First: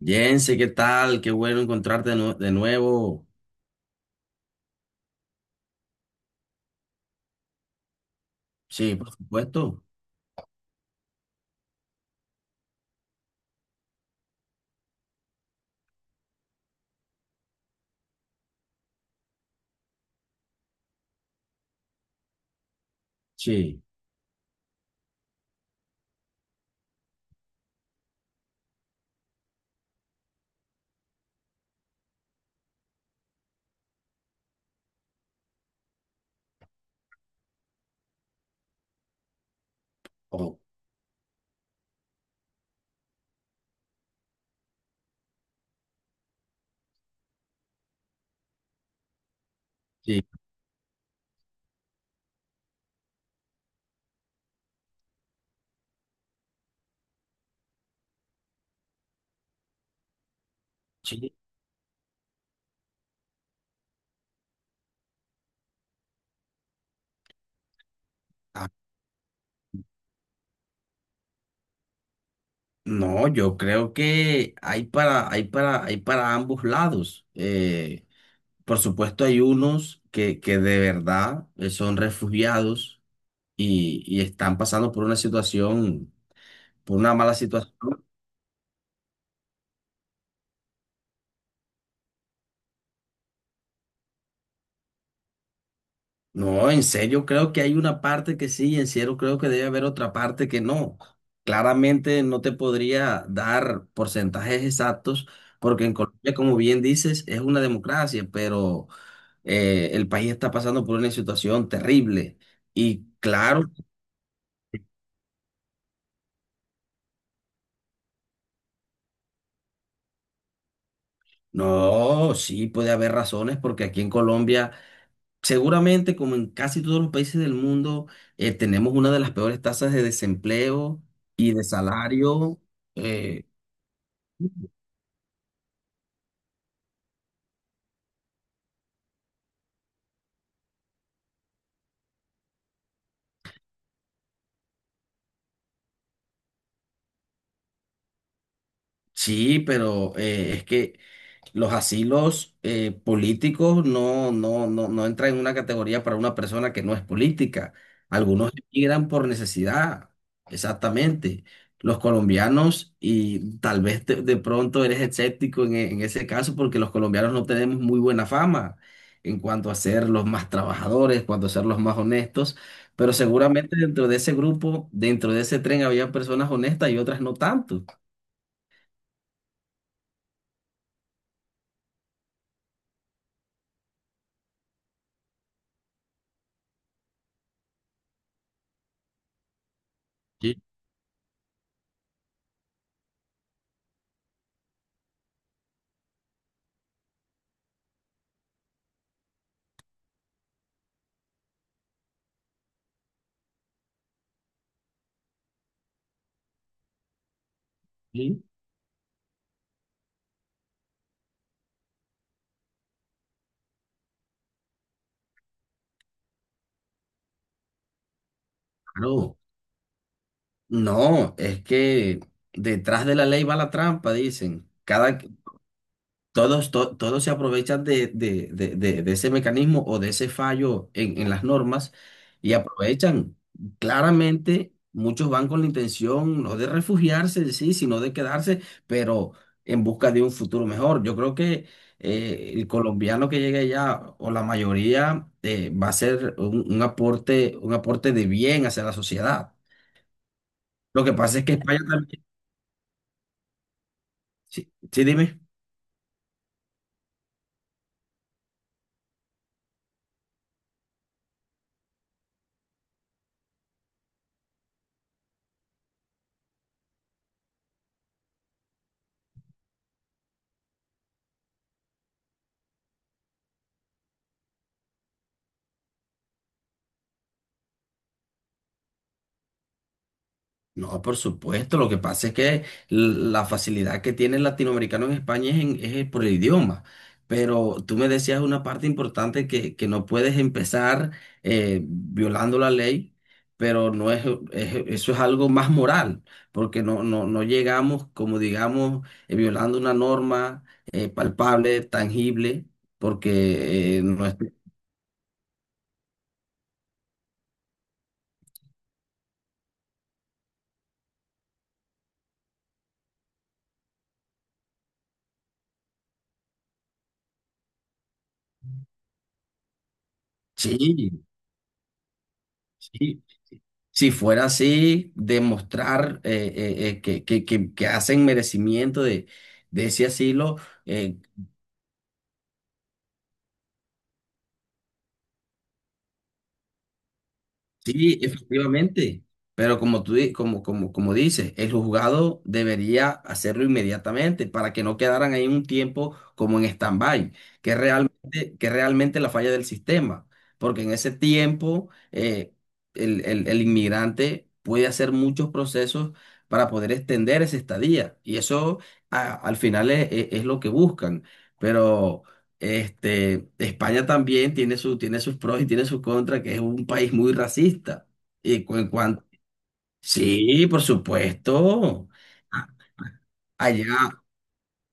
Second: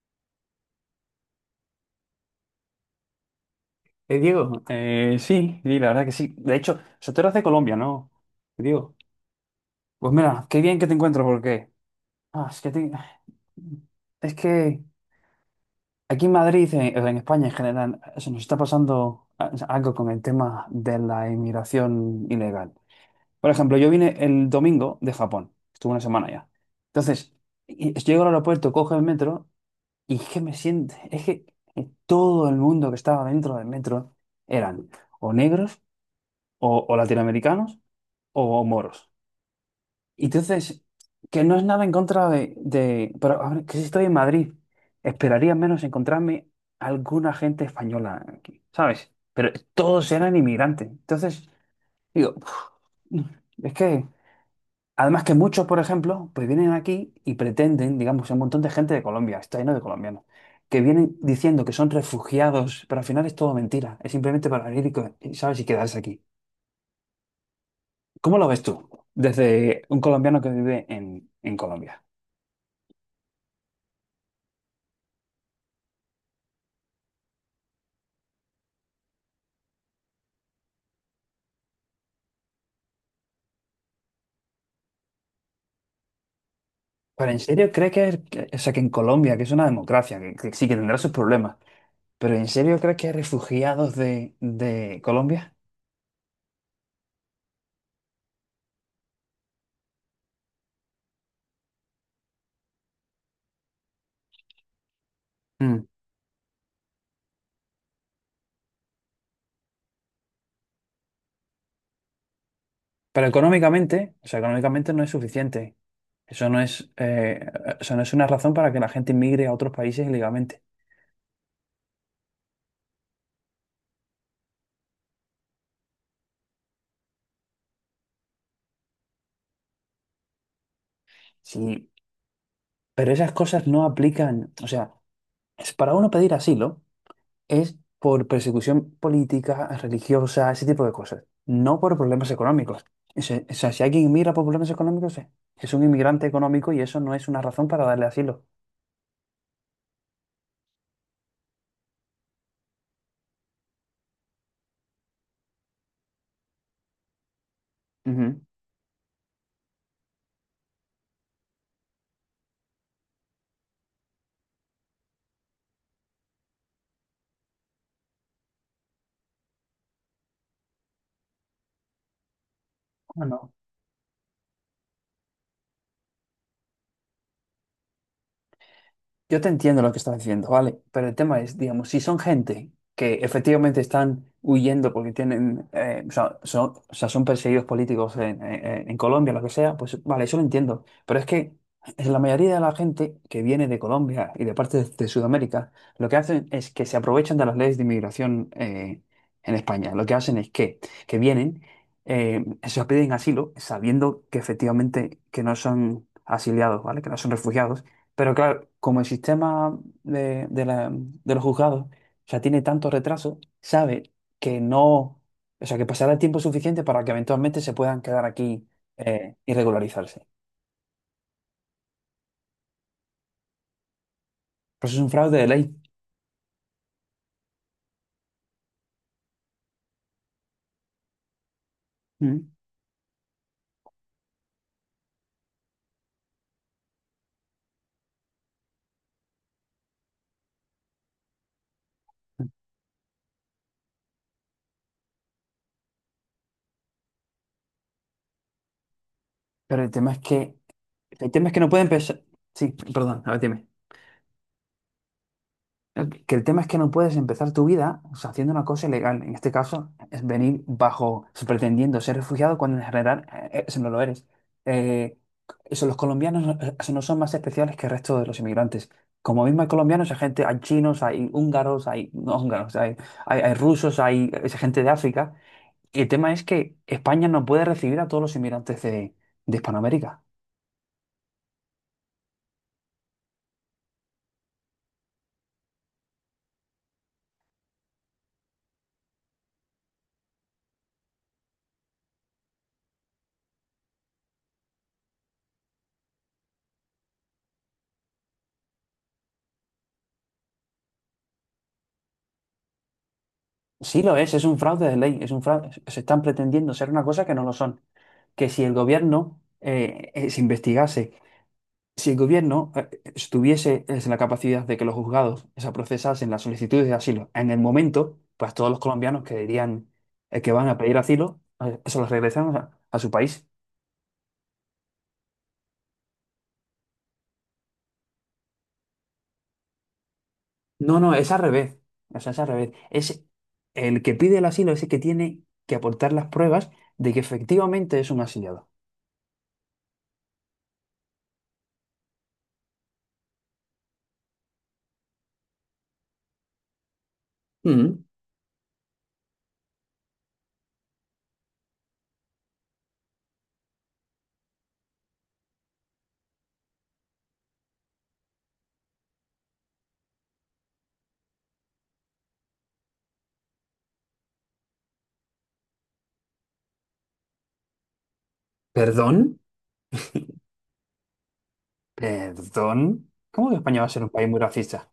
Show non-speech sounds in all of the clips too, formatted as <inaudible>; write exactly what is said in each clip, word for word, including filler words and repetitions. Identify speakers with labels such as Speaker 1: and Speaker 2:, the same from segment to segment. Speaker 1: Jense, ¿qué tal? Qué bueno encontrarte de, nue- de nuevo.
Speaker 2: Eh, Diego, eh, sí, sí, la verdad que sí. De hecho, o sea, tú eras de Colombia, ¿no? Diego.
Speaker 1: Sí, por supuesto.
Speaker 2: Pues mira, qué bien que te encuentro porque... ah, es que te- es que aquí en Madrid, en, en España en general, se nos está pasando a- algo con el tema de la inmigración ilegal. Por ejemplo,
Speaker 1: Sí.
Speaker 2: yo vine el domingo de Japón. Estuve una semana ya. Entonces, y- llego al aeropuerto, cojo el metro y es que me siento... Es que eh, todo el mundo que estaba dentro del metro eran o negros o, o latinoamericanos o moros. Y
Speaker 1: Oh,
Speaker 2: entonces, que no es nada en contra de, de- pero a ver, que si estoy en Madrid, esperaría menos encontrarme alguna gente española aquí, ¿sabes? Pero todos
Speaker 1: sí.
Speaker 2: eran inmigrantes. Entonces, digo, uf, es que, además que muchos, por ejemplo, pues vienen aquí y pretenden, digamos, un montón de gente de Colombia, está lleno de colombianos, que vienen
Speaker 1: Sí.
Speaker 2: diciendo que son refugiados, pero al final es todo mentira, es simplemente para venir y, co- y, ¿sabes? Y quedarse aquí. ¿Cómo lo ves
Speaker 1: Ah,
Speaker 2: tú? Desde un colombiano que vive en, en Colombia.
Speaker 1: no, yo creo que hay para, hay para, hay para ambos lados. Eh, por supuesto, hay unos que, que de verdad eh, son refugiados y, y están pasando por una situación, por una
Speaker 2: ¿Pero
Speaker 1: mala
Speaker 2: en serio crees que,
Speaker 1: situación.
Speaker 2: que- o sea, que en Colombia, que es una democracia, que, que sí que tendrá sus problemas, pero en serio crees que hay refugiados de, de Colombia?
Speaker 1: No, en serio, creo que hay una parte que sí, en serio, creo que debe haber otra parte que no. Claramente no te podría dar porcentajes exactos,
Speaker 2: Mm.
Speaker 1: porque en Colombia, como bien dices, es una democracia, pero eh, el país está pasando por una situación terrible. Y
Speaker 2: Pero
Speaker 1: claro,
Speaker 2: económicamente, o sea, económicamente no es suficiente. Eso no es, eh, eso no es una razón para que la gente inmigre a otros países ilegalmente.
Speaker 1: no, sí puede haber razones, porque aquí en Colombia, seguramente, como en casi todos los países del mundo, eh, tenemos una de las peores tasas de desempleo y de
Speaker 2: Sí,
Speaker 1: salario.
Speaker 2: pero esas
Speaker 1: eh,
Speaker 2: cosas no aplican. O sea, es para uno pedir asilo. Es por persecución política, religiosa, ese tipo de cosas, no por problemas económicos. Ese- O sea, si alguien mira por problemas económicos, eh, es un inmigrante económico y eso no es una razón para darle asilo.
Speaker 1: Sí, pero eh, es que los asilos eh, políticos no, no, no, no entran en una categoría para una persona que no es política.
Speaker 2: Ujú.
Speaker 1: Algunos emigran por necesidad, exactamente. Los colombianos, y tal vez te- de pronto eres escéptico en, e- en ese caso, porque los colombianos no tenemos muy buena fama en cuanto a ser los más trabajadores, cuanto a ser los más honestos, pero
Speaker 2: Bueno,
Speaker 1: seguramente dentro de ese grupo, dentro de ese tren, había personas honestas y otras no tanto.
Speaker 2: yo te entiendo lo que estás diciendo, ¿vale? Pero el tema es, digamos, si son gente que efectivamente están huyendo porque tienen, eh, o sea, son, o sea, son perseguidos políticos en, en- en Colombia, lo que sea, pues vale, eso lo
Speaker 1: Sí,
Speaker 2: entiendo. Pero es que la mayoría de la gente que viene de Colombia y de parte de, de Sudamérica, lo que hacen es que se aprovechan de las leyes de inmigración eh, en España. Lo que hacen es que, que vienen, eh, se les piden asilo, sabiendo que efectivamente que no son... asiliados, ¿vale? Que no son refugiados, pero
Speaker 1: sí.
Speaker 2: claro, como el sistema de, de la- de los juzgados ya tiene tanto retraso, sabe que no, o sea, que pasará el tiempo suficiente para que eventualmente se puedan quedar aquí eh,
Speaker 1: Claro,
Speaker 2: y regularizarse.
Speaker 1: no, es que detrás de la ley va la trampa, dicen.
Speaker 2: Pero eso es un
Speaker 1: Cada,
Speaker 2: fraude de ley.
Speaker 1: todos, to- todos se aprovechan de, de- de- de- de ese mecanismo o de ese fallo en, en las normas
Speaker 2: Mm.
Speaker 1: y aprovechan. Claramente, muchos van con la intención no de refugiarse, sí, sino de quedarse, pero en busca de un futuro mejor. Yo creo que eh, el colombiano que llegue allá, o la mayoría, eh, va a ser un, un aporte, un aporte de bien hacia la sociedad.
Speaker 2: Pero el tema es que,
Speaker 1: Lo que
Speaker 2: el
Speaker 1: pasa es
Speaker 2: tema es
Speaker 1: que
Speaker 2: que no
Speaker 1: España
Speaker 2: pueden pensar.
Speaker 1: también.
Speaker 2: Sí, perdón, a ver, dime.
Speaker 1: Sí, sí, dime.
Speaker 2: El- Que el tema es que no puedes empezar tu vida o sea, haciendo una cosa ilegal. En este caso, es venir bajo, pretendiendo ser refugiado cuando en general eh, eso no lo eres. Eh, eso, los colombianos no eh, eso no son más especiales que el resto de los inmigrantes. Como mismo hay colombianos, hay gente, hay chinos, hay húngaros, hay no húngaros, hay, hay, hay rusos, hay, es gente de África. Y el tema es que España no puede recibir a todos los inmigrantes de, de Hispanoamérica.
Speaker 1: No, por supuesto. Lo que pasa es que l- la facilidad que tiene el latinoamericano en España es, en- es por el idioma. Pero tú me decías una parte importante que, que no puedes empezar eh, violando la ley, pero no es, es- eso es algo más moral, porque no, no, no llegamos, como digamos, eh, violando una norma eh, palpable, tangible, porque
Speaker 2: Sí
Speaker 1: eh,
Speaker 2: lo
Speaker 1: no
Speaker 2: es,
Speaker 1: es...
Speaker 2: es un fraude de ley, es un fraude. Se están pretendiendo ser una cosa que no lo son. Que si el gobierno eh, eh, se investigase, si el gobierno eh, estuviese eh, en la capacidad de que los juzgados se procesasen las solicitudes de asilo en el momento, pues todos los colombianos que dirían eh, que van a pedir
Speaker 1: Sí,
Speaker 2: asilo, eh, se los regresan a, a su
Speaker 1: sí.
Speaker 2: país.
Speaker 1: Si fuera así, demostrar eh, eh, eh, que, que- que- que hacen merecimiento de, de ese asilo,
Speaker 2: No, no,
Speaker 1: eh,
Speaker 2: es al revés. O sea, es al revés. Es el que pide el asilo, es el que tiene que aportar las pruebas de que efectivamente es
Speaker 1: sí,
Speaker 2: un asilado.
Speaker 1: efectivamente. Pero como tú, di- como, como, como dices, el juzgado debería hacerlo inmediatamente para que no quedaran ahí un tiempo como en stand-by, que es
Speaker 2: Mm.
Speaker 1: realmente, que es realmente la falla del sistema. Porque en ese tiempo eh, el, el- el inmigrante puede hacer muchos procesos para poder extender esa estadía. Y eso a- al final es, es- es lo que buscan. Pero este, España también tiene su, tiene sus pros y tiene sus contras, que es un país muy racista. Y cu- en
Speaker 2: ¿Perdón?
Speaker 1: cuanto, sí, por supuesto. A-
Speaker 2: Perdón. ¿Cómo que España va a ser
Speaker 1: Allá,
Speaker 2: un país muy racista?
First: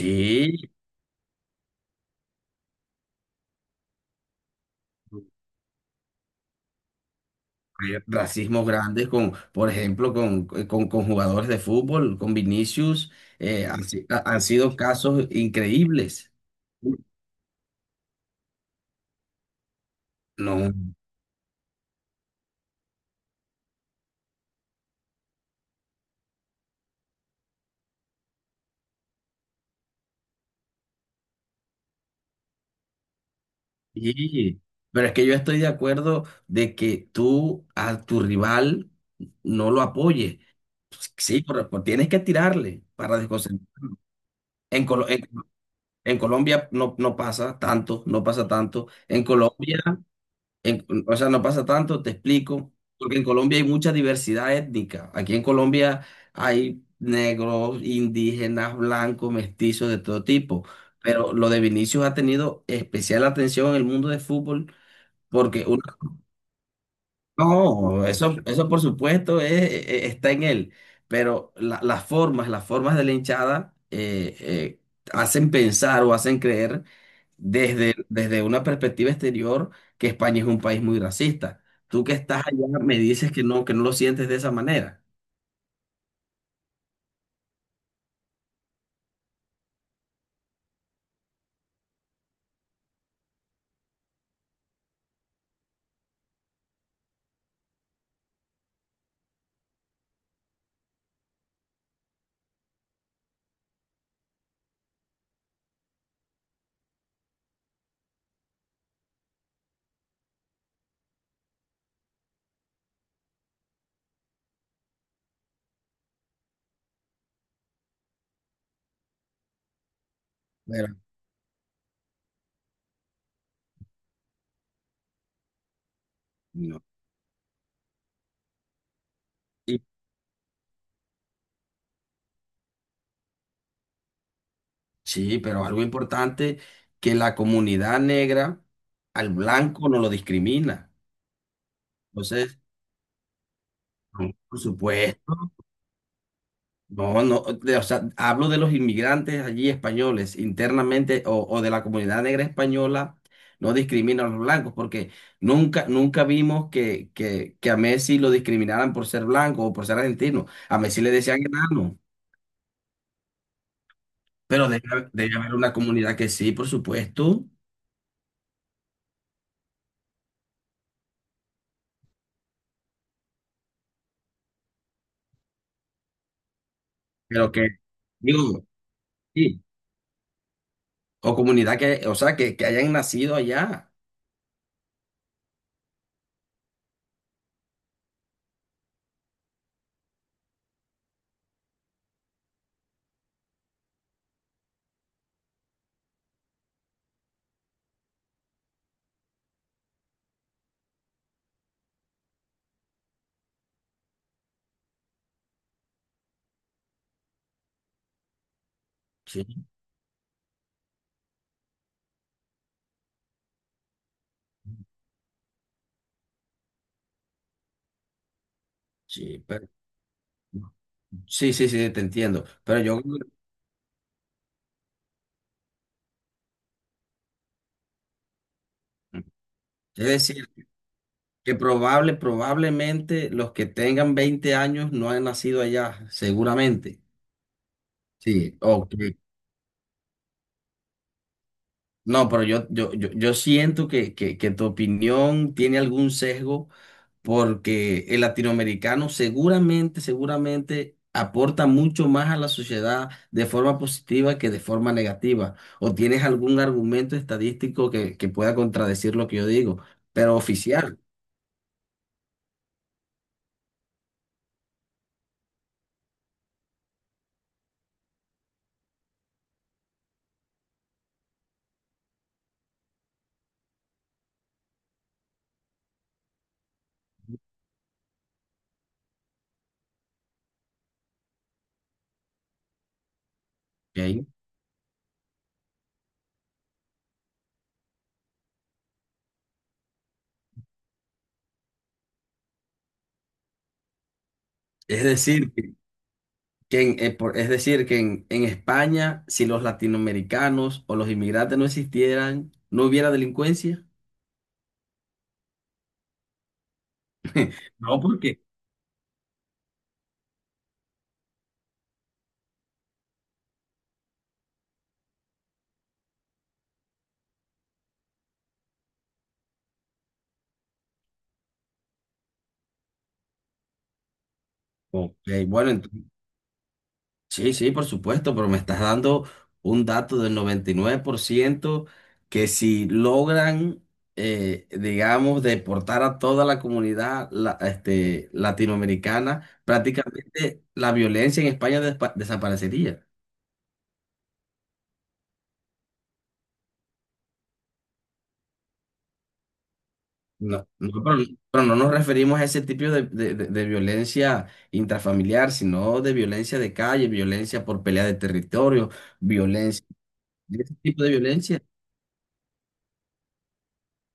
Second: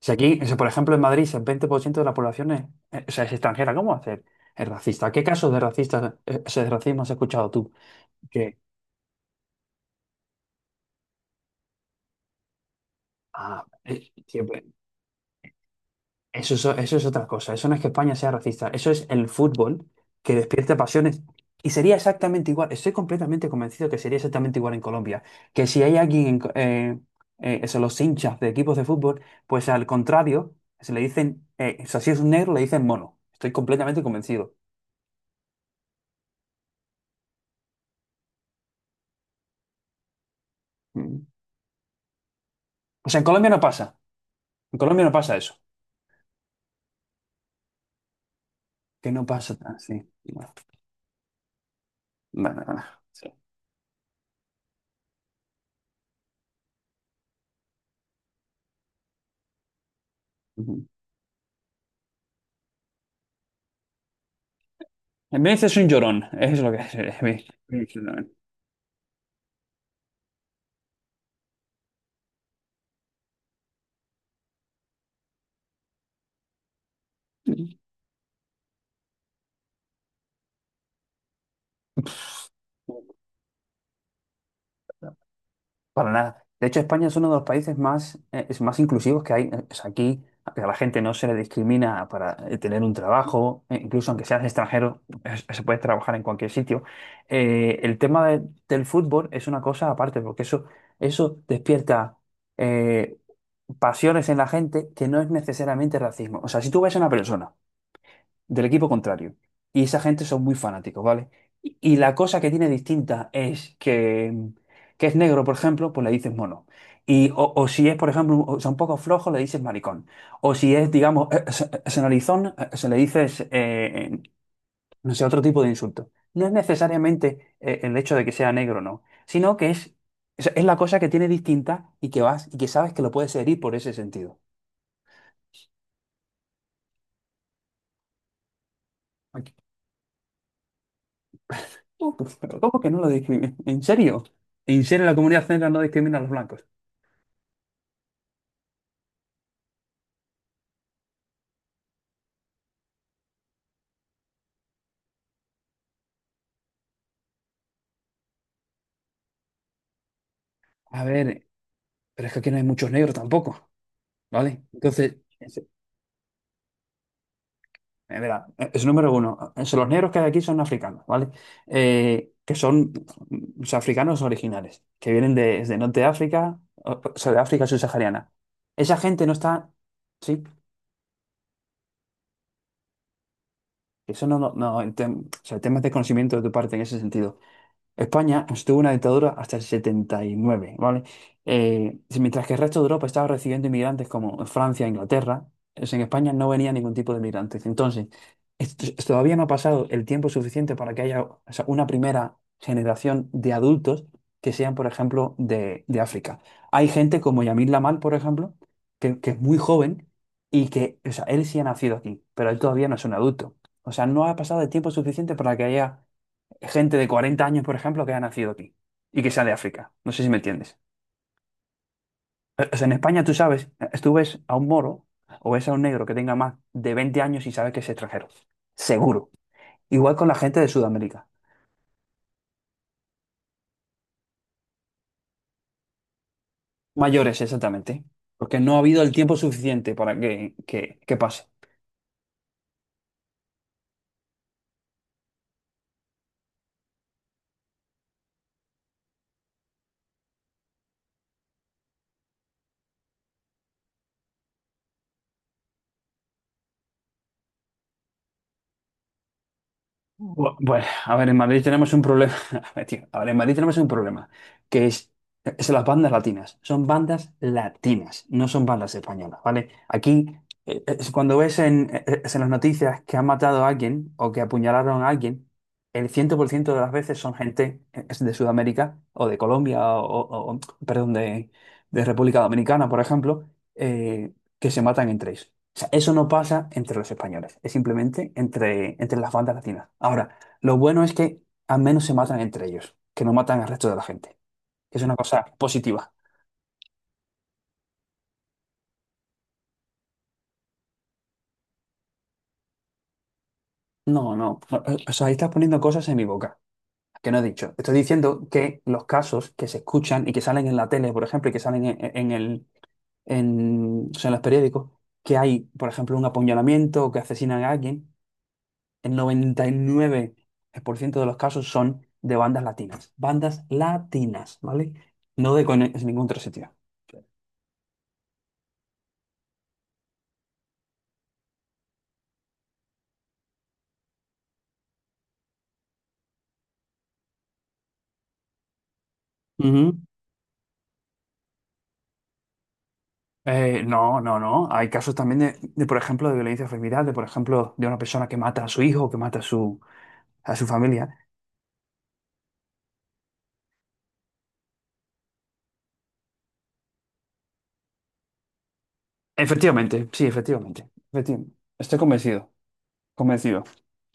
Speaker 2: Si aquí, si por ejemplo en Madrid, si el veinte por ciento de la población es, eh, o sea, es extranjera, ¿cómo hacer? Es racista. ¿Qué casos de racista, eh, o sea, de racismo has escuchado tú?
Speaker 1: hay
Speaker 2: Que,
Speaker 1: racismos grandes con, por ejemplo, con, eh, con, con jugadores de fútbol, con Vinicius,
Speaker 2: ah,
Speaker 1: eh, han, si-
Speaker 2: eh,
Speaker 1: ha- han
Speaker 2: tío, pues,
Speaker 1: sido casos increíbles.
Speaker 2: eso, es o- eso es otra cosa. Eso no es que España sea racista. Eso es el fútbol que
Speaker 1: No,
Speaker 2: despierta pasiones. Y sería exactamente igual. Estoy completamente convencido que sería exactamente igual en Colombia. Que si hay alguien, en co- eh, eh, eso, los hinchas de equipos de fútbol, pues al contrario, se le dicen, eh, o sea, si es un negro, le dicen mono. Estoy completamente convencido.
Speaker 1: sí. Pero es que yo estoy de acuerdo de que tú a tu rival no lo apoyes. pues, Sí, pero, pues, tienes que tirarle
Speaker 2: O
Speaker 1: para
Speaker 2: sea, en Colombia no pasa.
Speaker 1: desconcentrarlo.
Speaker 2: En
Speaker 1: En,
Speaker 2: Colombia
Speaker 1: Colo-
Speaker 2: no
Speaker 1: en-
Speaker 2: pasa eso.
Speaker 1: en Colombia no, no pasa tanto, no pasa tanto.
Speaker 2: Que
Speaker 1: En
Speaker 2: no pasa tan,
Speaker 1: Colombia,
Speaker 2: sí. Bueno,
Speaker 1: en- o sea, no pasa tanto, te
Speaker 2: bueno,
Speaker 1: explico,
Speaker 2: bueno,
Speaker 1: porque en
Speaker 2: sí.
Speaker 1: Colombia hay mucha diversidad étnica. Aquí en Colombia hay negros, indígenas, blancos, mestizos de todo tipo.
Speaker 2: Ujú.
Speaker 1: Pero lo de Vinicius ha tenido especial atención en el mundo del fútbol
Speaker 2: En
Speaker 1: porque
Speaker 2: Venecia es un
Speaker 1: una...
Speaker 2: llorón. Es lo que es. <laughs> Es un
Speaker 1: No,
Speaker 2: llorón.
Speaker 1: eso, eso por supuesto es... e- está en él, pero la- las formas, las formas de la hinchada eh, eh, hacen pensar o hacen creer desde, desde una perspectiva exterior que España es un país muy racista. Tú que estás allá me dices que no, que no lo sientes de esa manera.
Speaker 2: Para nada. De hecho, España es uno de los países más, eh, es más inclusivos que hay. O sea, aquí a la gente no se le discrimina para eh, tener un trabajo, eh, incluso aunque seas extranjero, es- se puede trabajar en cualquier sitio. Eh, el tema de- del fútbol es una cosa aparte, porque eso, eso despierta eh, pasiones en la gente que no es necesariamente racismo. O sea, si tú ves a una persona del equipo contrario. Y esa gente son muy fanáticos, ¿vale? Y y la cosa que tiene distinta es que, que es negro, por ejemplo, pues le dices mono. Y, o, o si es, por ejemplo, un- o sea, un poco flojo, le dices maricón. O si es,
Speaker 1: Pero,
Speaker 2: digamos, eh, se- eh, se eh, se le dices, eh, eh, no sé, otro tipo de insulto. No es
Speaker 1: no.
Speaker 2: necesariamente eh, el hecho de que sea negro, no, sino que
Speaker 1: Y-
Speaker 2: es, es es la cosa que tiene distinta y que vas y que sabes que lo puedes herir por ese sentido.
Speaker 1: sí, pero algo importante, que la comunidad negra al blanco no lo discrimina.
Speaker 2: No, pues,
Speaker 1: Entonces,
Speaker 2: pero ¿cómo que no lo discriminan? ¿En serio?
Speaker 1: no, por
Speaker 2: ¿En serio la
Speaker 1: supuesto.
Speaker 2: comunidad negra no discrimina a los blancos?
Speaker 1: No, no, de- o sea, hablo de los inmigrantes allí españoles internamente o, o de la comunidad negra española, no discrimina a los blancos, porque nunca, nunca vimos que, que, que a Messi lo discriminaran por ser blanco o por ser argentino. A Messi
Speaker 2: A
Speaker 1: le
Speaker 2: ver,
Speaker 1: decían enano,
Speaker 2: pero es que aquí no hay muchos negros tampoco, ¿vale?
Speaker 1: pero debe,
Speaker 2: Entonces,
Speaker 1: debe haber
Speaker 2: es,
Speaker 1: una comunidad que sí, por supuesto,
Speaker 2: eh, verá, eh, es número uno. Es- los negros que hay aquí son africanos, ¿vale? Eh, que son, mm, o sea, africanos originales, que vienen de- desde Norte de África, o, o sea, de
Speaker 1: pero
Speaker 2: África
Speaker 1: que,
Speaker 2: subsahariana.
Speaker 1: digo,
Speaker 2: Esa gente no
Speaker 1: sí,
Speaker 2: está, sí,
Speaker 1: o comunidad que, o sea, que, que hayan nacido allá.
Speaker 2: eso no, no, no, en tem- o sea, temas de conocimiento de tu parte en ese sentido. España estuvo en una dictadura hasta el setenta y nueve, ¿vale? Eh, sí, mientras que el resto de Europa estaba recibiendo inmigrantes como Francia e Inglaterra, es- en España no venía ningún tipo de inmigrantes. Entonces, esto- todavía no ha pasado el tiempo suficiente para que haya, o sea, una primera generación de adultos que sean, por ejemplo, de, de África. Hay gente como Yamil Lamal, por ejemplo, que, que es muy
Speaker 1: Sí,
Speaker 2: joven y que, o sea, él sí ha nacido aquí, pero él todavía no es un adulto. O sea, no ha pasado el tiempo suficiente para que haya gente de cuarenta años, por ejemplo, que ha nacido aquí y que
Speaker 1: sí,
Speaker 2: sea de
Speaker 1: pero,
Speaker 2: África. No sé si me entiendes.
Speaker 1: sí, sí, sí, te entiendo,
Speaker 2: Eh, O
Speaker 1: pero
Speaker 2: sea, en
Speaker 1: yo...
Speaker 2: España tú sabes, eh, tú ves a un moro o ves a un negro que tenga más de veinte años y sabes que es extranjero. Seguro.
Speaker 1: Es
Speaker 2: Igual con la
Speaker 1: decir,
Speaker 2: gente de Sudamérica.
Speaker 1: que probable, probablemente los que tengan veinte años no han nacido allá, seguramente.
Speaker 2: Mayores, exactamente.
Speaker 1: Sí,
Speaker 2: Porque no ha
Speaker 1: ok.
Speaker 2: habido el tiempo suficiente para que, que, que pase.
Speaker 1: No, pero yo, yo, yo, yo siento que, que, que tu opinión tiene algún sesgo porque el latinoamericano seguramente, seguramente aporta mucho más a la sociedad de forma positiva que de forma negativa. ¿O tienes algún argumento estadístico que, que pueda contradecir lo que yo digo? Pero
Speaker 2: Bu- Bueno,
Speaker 1: oficial,
Speaker 2: a ver, en Madrid tenemos un problema. <laughs> A ver, tío, a ver, en Madrid tenemos un problema, que es, es las bandas latinas. Son bandas latinas, no son bandas españolas, ¿vale? Aquí, eh, es cuando ves en, eh, es en las noticias que han matado a alguien o que apuñalaron a alguien, el cien por ciento de las veces son gente eh, es de Sudamérica o de Colombia o, o- o- perdón, de, de República Dominicana, por ejemplo,
Speaker 1: ¿ok?
Speaker 2: eh, que se matan entre ellos. O sea, eso no pasa entre los españoles, es simplemente entre, entre las bandas latinas. Ahora, lo bueno es que al menos se matan entre ellos, que no matan al resto de la gente. Es
Speaker 1: Es
Speaker 2: una cosa
Speaker 1: decir,
Speaker 2: positiva.
Speaker 1: que en- eh, por- es decir, que en, en España, si los latinoamericanos o los inmigrantes no existieran, no hubiera delincuencia.
Speaker 2: No, no, no, eh, o sea, ahí estás poniendo cosas en mi boca, que no he dicho. Estoy
Speaker 1: No, porque
Speaker 2: diciendo que los casos que se escuchan y que salen en la tele, por ejemplo, y que salen en, en el, en, o sea, en los periódicos, que hay, por ejemplo, un apuñalamiento o que asesinan a alguien, el noventa y nueve por ciento de los casos son de bandas latinas. Bandas latinas, ¿vale?
Speaker 1: Ok,
Speaker 2: No de
Speaker 1: bueno,
Speaker 2: con-
Speaker 1: ent-
Speaker 2: es ningún otro sitio.
Speaker 1: sí, sí, por supuesto, pero me estás dando un dato del noventa y nueve por ciento que si logran, eh, digamos, deportar a toda la comunidad la- este, latinoamericana,
Speaker 2: Ujú.
Speaker 1: prácticamente la violencia en España despa- desaparecería.
Speaker 2: Eh, no, no, no. Hay casos también de, de, por ejemplo, de violencia familiar, de, por ejemplo, de una persona que mata a su hijo, que mata a su, a su
Speaker 1: No, no,
Speaker 2: familia.
Speaker 1: pero, pero no nos referimos a ese tipo de, de- de- de violencia intrafamiliar, sino de violencia de calle, violencia por pelea de territorio, violencia,
Speaker 2: Efectivamente, sí,
Speaker 1: de ese
Speaker 2: efectivamente.
Speaker 1: tipo de
Speaker 2: Efectivamente.
Speaker 1: violencia.
Speaker 2: Estoy convencido, convencido.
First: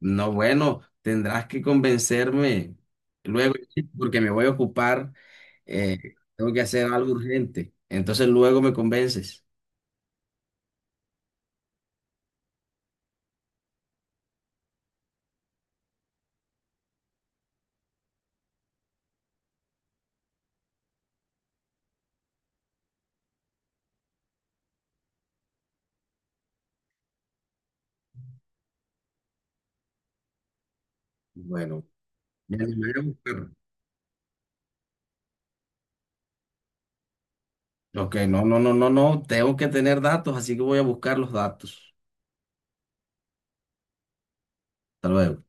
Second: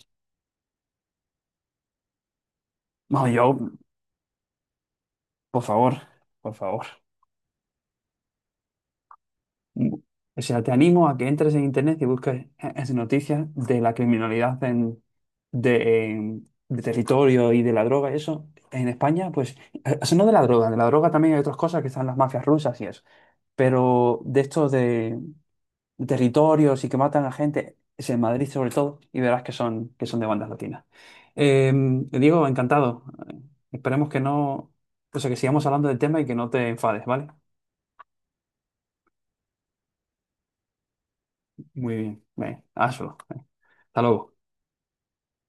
Speaker 1: No, bueno, tendrás que convencerme
Speaker 2: No,
Speaker 1: luego,
Speaker 2: yo,
Speaker 1: sí, porque me voy a ocupar,
Speaker 2: por favor,
Speaker 1: eh, tengo
Speaker 2: por
Speaker 1: que
Speaker 2: favor.
Speaker 1: hacer algo urgente. Entonces luego me convences.
Speaker 2: O sea, te animo a que entres en internet y busques eh, eh, noticias de la criminalidad en, de, en- de territorio y de la droga y eso. En España, pues, eh, eso no de la droga, de la droga también hay otras cosas que están las mafias rusas y eso. Pero de estos de, de territorios y que matan a gente, es en Madrid sobre todo, y verás que son, que son de bandas latinas. Eh,
Speaker 1: Bueno,
Speaker 2: Diego,
Speaker 1: me animaré a
Speaker 2: encantado. Eh,
Speaker 1: buscar.
Speaker 2: Esperemos que no, o sea, que sigamos hablando del tema y que no te enfades, ¿vale?
Speaker 1: Ok, no, no, no, no, no, tengo que tener datos, así que voy a buscar los
Speaker 2: Muy
Speaker 1: datos.
Speaker 2: bien, ven, hazlo. Hasta luego.
Speaker 1: Hasta luego.